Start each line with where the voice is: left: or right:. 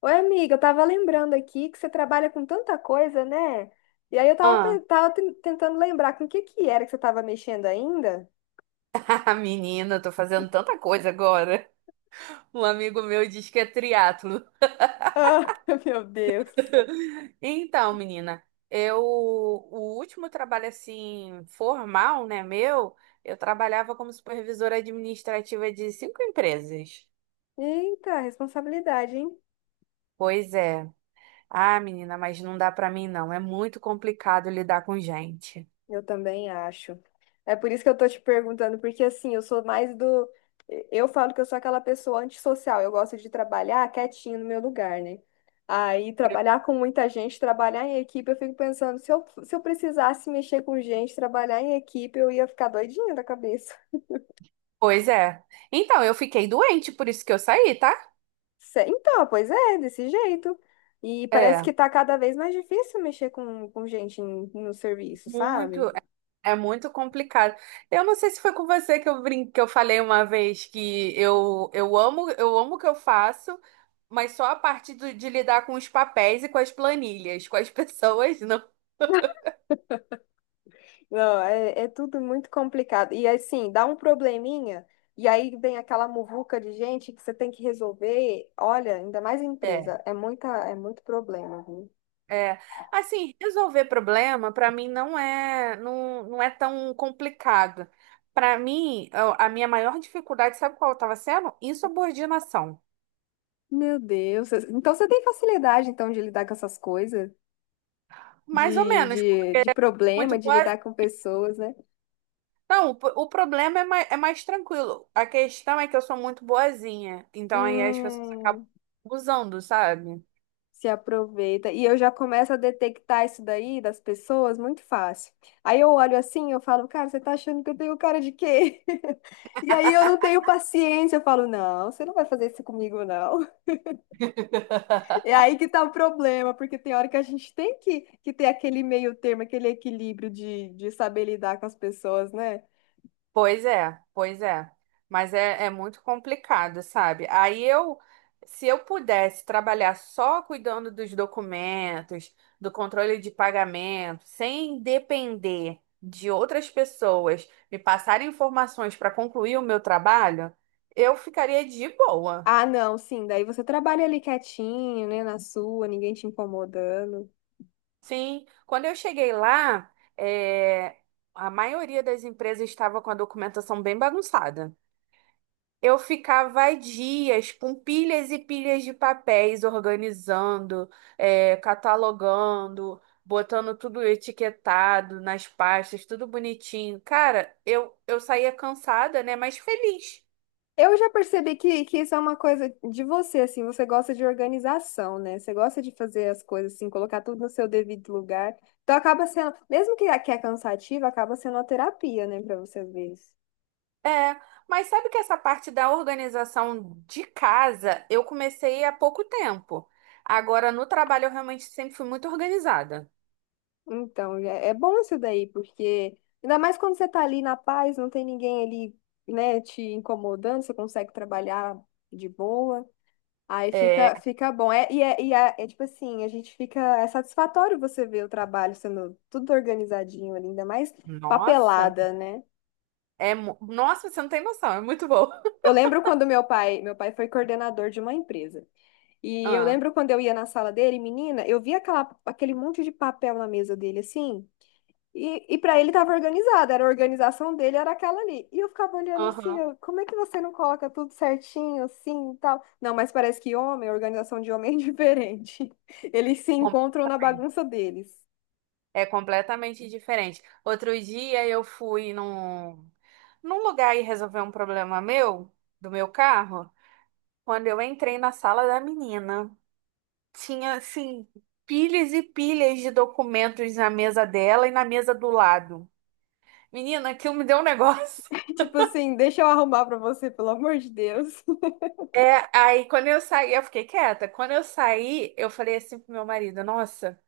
left: Oi, amiga, eu tava lembrando aqui que você trabalha com tanta coisa, né? E aí eu tava,
right: Ah,
left: tentando lembrar com o que que era que você tava mexendo ainda.
right: menina, tô fazendo tanta coisa agora. Um amigo meu diz que é triatlo.
left: Ah, meu Deus.
right: Então, menina, eu o último trabalho assim formal, né, meu, eu trabalhava como supervisora administrativa de cinco empresas.
left: Eita, responsabilidade, hein?
right: Pois é. Ah, menina, mas não dá pra mim não, é muito complicado lidar com gente.
left: Eu também acho. É por isso que eu tô te perguntando, porque assim, eu sou mais do. Eu falo que eu sou aquela pessoa antissocial, eu gosto de trabalhar quietinho no meu lugar, né? Aí, trabalhar com muita gente, trabalhar em equipe, eu fico pensando, se eu precisasse mexer com gente, trabalhar em equipe, eu ia ficar doidinha da cabeça.
right: Pois é. Então, eu fiquei doente, por isso que eu saí, tá?
left: Então, pois é, desse jeito. E parece
right: É.
left: que tá cada vez mais difícil mexer com gente no serviço, sabe?
right: Muito, é muito complicado. Eu não sei se foi com você que eu brinquei, que eu falei uma vez que eu amo, eu amo o que eu faço, mas só a parte de lidar com os papéis e com as planilhas, com as pessoas, não.
left: Não, é, é tudo muito complicado. E assim, dá um probleminha, e aí vem aquela muvuca de gente que você tem que resolver. Olha, ainda mais em
right: É.
left: empresa, é muita, é muito problema, viu?
right: É, assim, resolver problema para mim não é não, não é tão complicado. Para mim, a minha maior dificuldade, sabe qual estava sendo? Insubordinação.
left: Meu Deus. Então você tem facilidade então de lidar com essas coisas,
right: Mais ou
left: de,
right: menos,
left: de,
right: porque
left: de
right: é muito
left: problema, de
right: boa.
left: lidar com pessoas, né?
right: Não, o problema é mais tranquilo. A questão é que eu sou muito boazinha. Então aí as pessoas acabam
left: Hum,
right: abusando, sabe?
left: se aproveita. E eu já começo a detectar isso daí das pessoas muito fácil. Aí eu olho assim, eu falo, cara, você tá achando que eu tenho cara de quê? E aí eu não tenho paciência, eu falo, não, você não vai fazer isso comigo, não. É aí que tá o problema, porque tem hora que a gente tem que ter aquele meio termo, aquele equilíbrio de saber lidar com as pessoas, né?
right: Pois é, pois é. Mas é, é muito complicado, sabe? Aí eu, se eu pudesse trabalhar só cuidando dos documentos, do controle de pagamento, sem depender de outras pessoas me passarem informações para concluir o meu trabalho, eu ficaria de boa.
left: Ah, não, sim, daí você trabalha ali quietinho, né, na sua, ninguém te incomodando.
right: Sim, quando eu cheguei lá, é, a maioria das empresas estava com a documentação bem bagunçada. Eu ficava dias com pilhas e pilhas de papéis, organizando, é, catalogando, botando tudo etiquetado nas pastas, tudo bonitinho. Cara, eu saía cansada, né? Mas feliz.
left: Eu já percebi que isso é uma coisa de você, assim, você gosta de organização, né? Você gosta de fazer as coisas assim, colocar tudo no seu devido lugar. Então acaba sendo, mesmo que é cansativo, acaba sendo uma terapia, né, pra você ver isso.
right: É, mas sabe que essa parte da organização de casa eu comecei há pouco tempo. Agora, no trabalho, eu realmente sempre fui muito organizada.
left: Então, é, é bom isso daí, porque ainda mais quando você tá ali na paz, não tem ninguém ali, né, te incomodando, você consegue trabalhar de boa. Aí
right: É,
left: fica, fica bom. É, é tipo assim, a gente fica. É satisfatório você ver o trabalho sendo tudo organizadinho ali, ainda mais
right: nossa,
left: papelada, né?
right: nossa, você não tem noção, é muito bom.
left: Eu lembro quando meu pai foi coordenador de uma empresa. E eu
right: Ah,
left: lembro quando eu ia na sala dele, menina, eu via aquela, aquele monte de papel na mesa dele, assim. E para ele estava organizado, era a organização dele, era aquela ali. E eu ficava olhando assim,
right: aham,
left: eu, como é que você não coloca tudo certinho assim e tal? Não, mas parece que homem, a organização de homem é diferente. Eles se encontram na
right: completamente.
left: bagunça deles.
right: É completamente diferente. Outro dia eu fui num lugar e resolver um problema meu, do meu carro, quando eu entrei na sala da menina. Tinha, assim, pilhas e pilhas de documentos na mesa dela e na mesa do lado. Menina, aquilo me deu um negócio.
left: Tipo assim, deixa eu arrumar pra você, pelo amor de Deus.
right: É, aí quando eu saí, eu fiquei quieta. Quando eu saí, eu falei assim pro meu marido, nossa,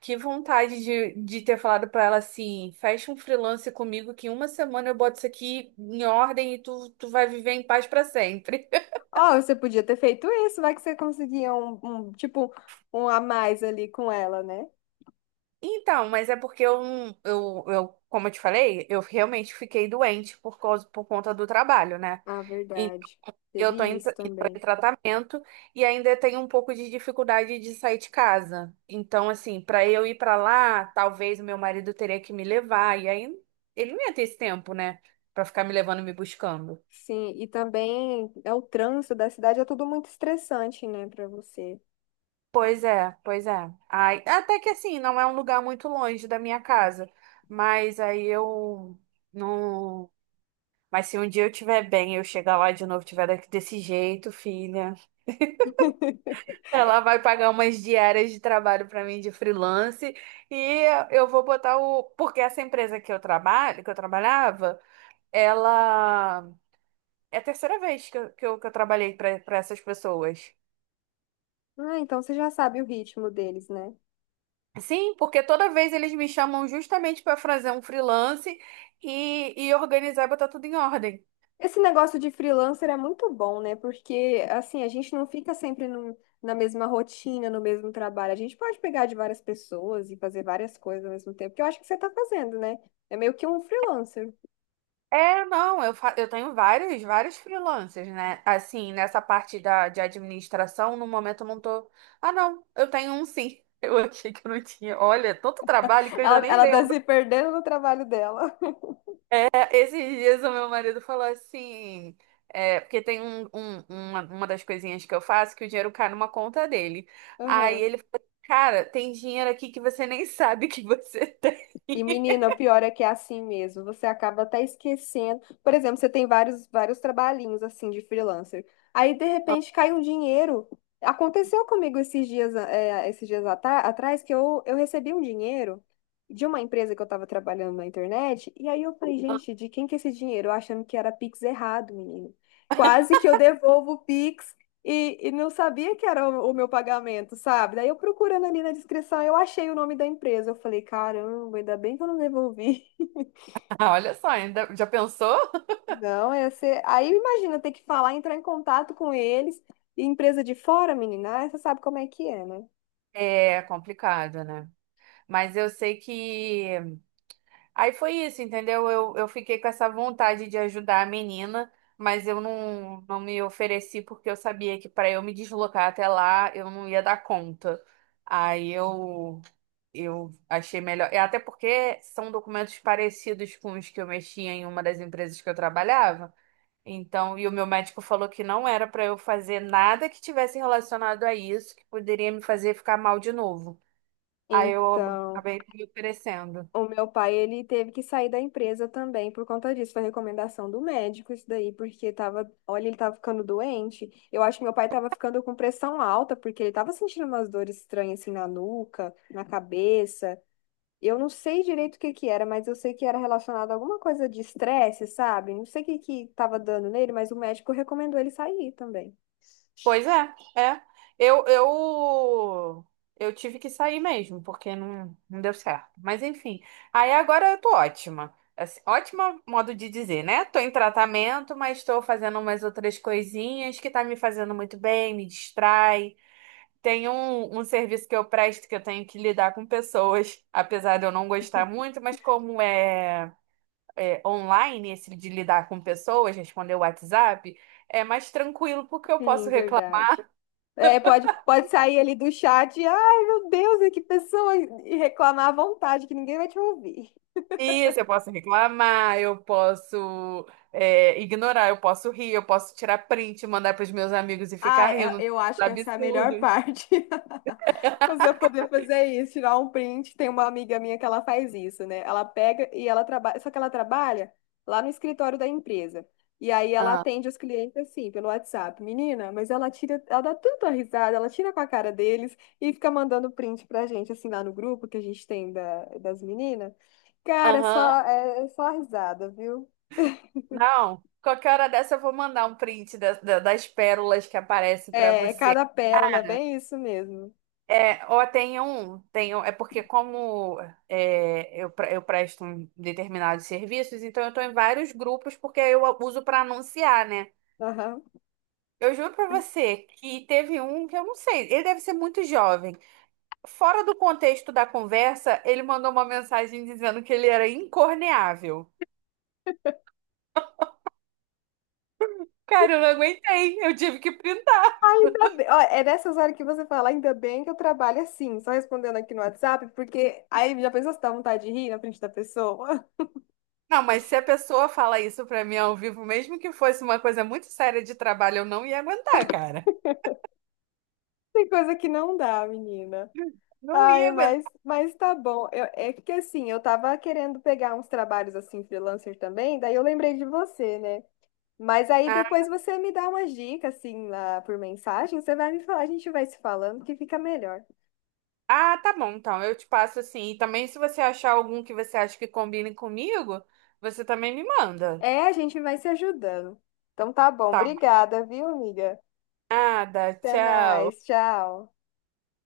right: que vontade de ter falado pra ela assim, fecha um freelance comigo que em uma semana eu boto isso aqui em ordem e tu, tu vai viver em paz pra sempre.
left: Ó, você podia ter feito isso, vai que você conseguia tipo, um a mais ali com ela, né?
right: Então, mas é porque eu, não- eu, como eu te falei, eu realmente fiquei doente por causa, por conta do trabalho, né?
left: Ah, verdade.
right: E eu
left: Teve
right: tô
left: isso
right: em
left: também.
right: tratamento e ainda tenho um pouco de dificuldade de sair de casa. Então, assim, para eu ir para lá, talvez o meu marido teria que me levar. E aí ele não ia ter esse tempo, né? Pra ficar me levando e me buscando.
left: Sim, e também é o trânsito da cidade, é tudo muito estressante, né, pra você.
right: Pois é, pois é. Ai, até que assim, não é um lugar muito longe da minha casa. Mas aí eu não. Mas se um dia eu estiver bem, eu chegar lá de novo, tiver daqui desse jeito, filha. Ela vai pagar umas diárias de trabalho para mim de freelance e eu vou botar o. Porque essa empresa que eu trabalho, que eu trabalhava, ela. É a terceira vez que que eu trabalhei para essas pessoas.
left: Ah, então você já sabe o ritmo deles, né?
right: Sim, porque toda vez eles me chamam justamente para fazer um freelance e organizar e botar tudo em ordem.
left: Esse negócio de freelancer é muito bom, né? Porque, assim, a gente não fica sempre na mesma rotina, no mesmo trabalho. A gente pode pegar de várias pessoas e fazer várias coisas ao mesmo tempo, que eu acho que você tá fazendo, né? É meio que um freelancer.
right: É, não, eu tenho vários, vários freelancers, né? Assim, nessa parte da, de administração, no momento eu não tô. Ah, não, eu tenho um sim. Eu achei que eu não tinha. Olha, é tanto trabalho que eu já
left: Ela,
right: nem
left: ela tá
right: lembro.
left: se perdendo no trabalho dela.
right: É, esses dias o meu marido falou assim. É, porque tem uma das coisinhas que eu faço que o dinheiro cai numa conta dele. Aí
left: Aham.
right: ele falou: Cara, tem dinheiro aqui que você nem sabe que você tem.
left: E, menina, o pior é que é assim mesmo. Você acaba até esquecendo. Por exemplo, você tem vários trabalhinhos assim de freelancer. Aí, de repente, cai um dinheiro. Aconteceu comigo esses dias, é, esses dias atrás que eu recebi um dinheiro de uma empresa que eu estava trabalhando na internet. E aí eu falei, gente, de quem que é esse dinheiro? Eu achando que era Pix errado, menino. Quase que eu devolvo o Pix. E não sabia que era o meu pagamento, sabe? Daí eu procurando ali na descrição, eu achei o nome da empresa. Eu falei, caramba, ainda bem que eu não devolvi.
right: Ah, olha só, ainda já pensou?
left: Não, ia ser... Aí imagina ter que falar, entrar em contato com eles, e empresa de fora, menina, aí você sabe como é que é, né?
right: É complicado, né? Mas eu sei que. Aí foi isso, entendeu? Eu fiquei com essa vontade de ajudar a menina, mas eu não, não me ofereci porque eu sabia que para eu me deslocar até lá eu não ia dar conta. Aí eu achei melhor. E até porque são documentos parecidos com os que eu mexia em uma das empresas que eu trabalhava. Então, e o meu médico falou que não era para eu fazer nada que tivesse relacionado a isso, que poderia me fazer ficar mal de novo. Aí eu
left: Então.
right: acabei me oferecendo.
left: O meu pai, ele teve que sair da empresa também por conta disso. Foi recomendação do médico isso daí, porque tava, olha, ele tava ficando doente. Eu acho que meu pai tava ficando com pressão alta, porque ele tava sentindo umas dores estranhas assim na nuca, na cabeça. Eu não sei direito o que que era, mas eu sei que era relacionado a alguma coisa de estresse, sabe? Não sei o que que tava dando nele, mas o médico recomendou ele sair também.
right: Pois é, é. Eu, eu, eu tive que sair mesmo, porque não, não deu certo. Mas enfim, aí agora eu tô ótima. Assim, ótima modo de dizer, né? Tô em tratamento, mas estou fazendo umas outras coisinhas que tá me fazendo muito bem, me distrai. Tem um serviço que eu presto que eu tenho que lidar com pessoas, apesar de eu não gostar muito, mas como é online, esse de lidar com pessoas, responder o WhatsApp, é mais tranquilo porque eu
left: Sim,
right: posso reclamar
left: verdade. É, pode, pode sair ali do chat e, ai, meu Deus, e que pessoa, e reclamar à vontade, que ninguém vai te ouvir.
right: isso, eu posso reclamar, eu posso, é, ignorar, eu posso rir, eu posso tirar print, mandar para os meus amigos e
left: Ah,
right: ficar rindo dos
left: eu acho que essa é a melhor
right: absurdos.
left: parte. Você poder fazer isso, tirar um print. Tem uma amiga minha que ela faz isso, né? Ela pega e ela trabalha, só que ela trabalha lá no escritório da empresa. E aí ela atende os clientes assim, pelo WhatsApp. Menina, mas ela tira, ela dá tanta risada, ela tira com a cara deles e fica mandando print pra gente, assim, lá no grupo que a gente tem da, das meninas. Cara,
right: Aham.
left: é só risada, viu?
right: Não, qualquer hora dessa eu vou mandar um print das pérolas que aparecem para
left: É,
right: você.
left: cada pérola, é
right: Cara,
left: bem isso mesmo.
right: é, ou tem um, é porque como eu presto um determinados serviços, então eu estou em vários grupos porque eu uso para anunciar, né?
left: Aham.
right: Eu juro para você que teve um que eu não sei, ele deve ser muito jovem. Fora do contexto da conversa, ele mandou uma mensagem dizendo que ele era incorneável. Cara, eu não aguentei, eu tive que printar.
left: Ah, ainda bem, ó, é nessas horas que você fala, ainda bem que eu trabalho assim, só respondendo aqui no WhatsApp, porque aí já pensou se dá vontade de rir na frente da pessoa?
right: Não, mas se a pessoa fala isso para mim ao vivo, mesmo que fosse uma coisa muito séria de trabalho, eu não ia aguentar, cara.
left: Tem coisa que não dá, menina.
right: Não ia
left: Ai,
right: aguentar.
left: mas tá bom. É que assim, eu tava querendo pegar uns trabalhos assim, freelancer também, daí eu lembrei de você, né? Mas aí depois você me dá umas dicas, assim, lá por mensagem, você vai me falar, a gente vai se falando que fica melhor.
right: Ah, tá bom, então. Eu te passo assim. E também, se você achar algum que você acha que combine comigo, você também me manda.
left: É, a gente vai se ajudando. Então tá bom,
right: Tá?
left: obrigada, viu, amiga?
right: Nada,
left: Até
right: tchau.
left: mais, tchau.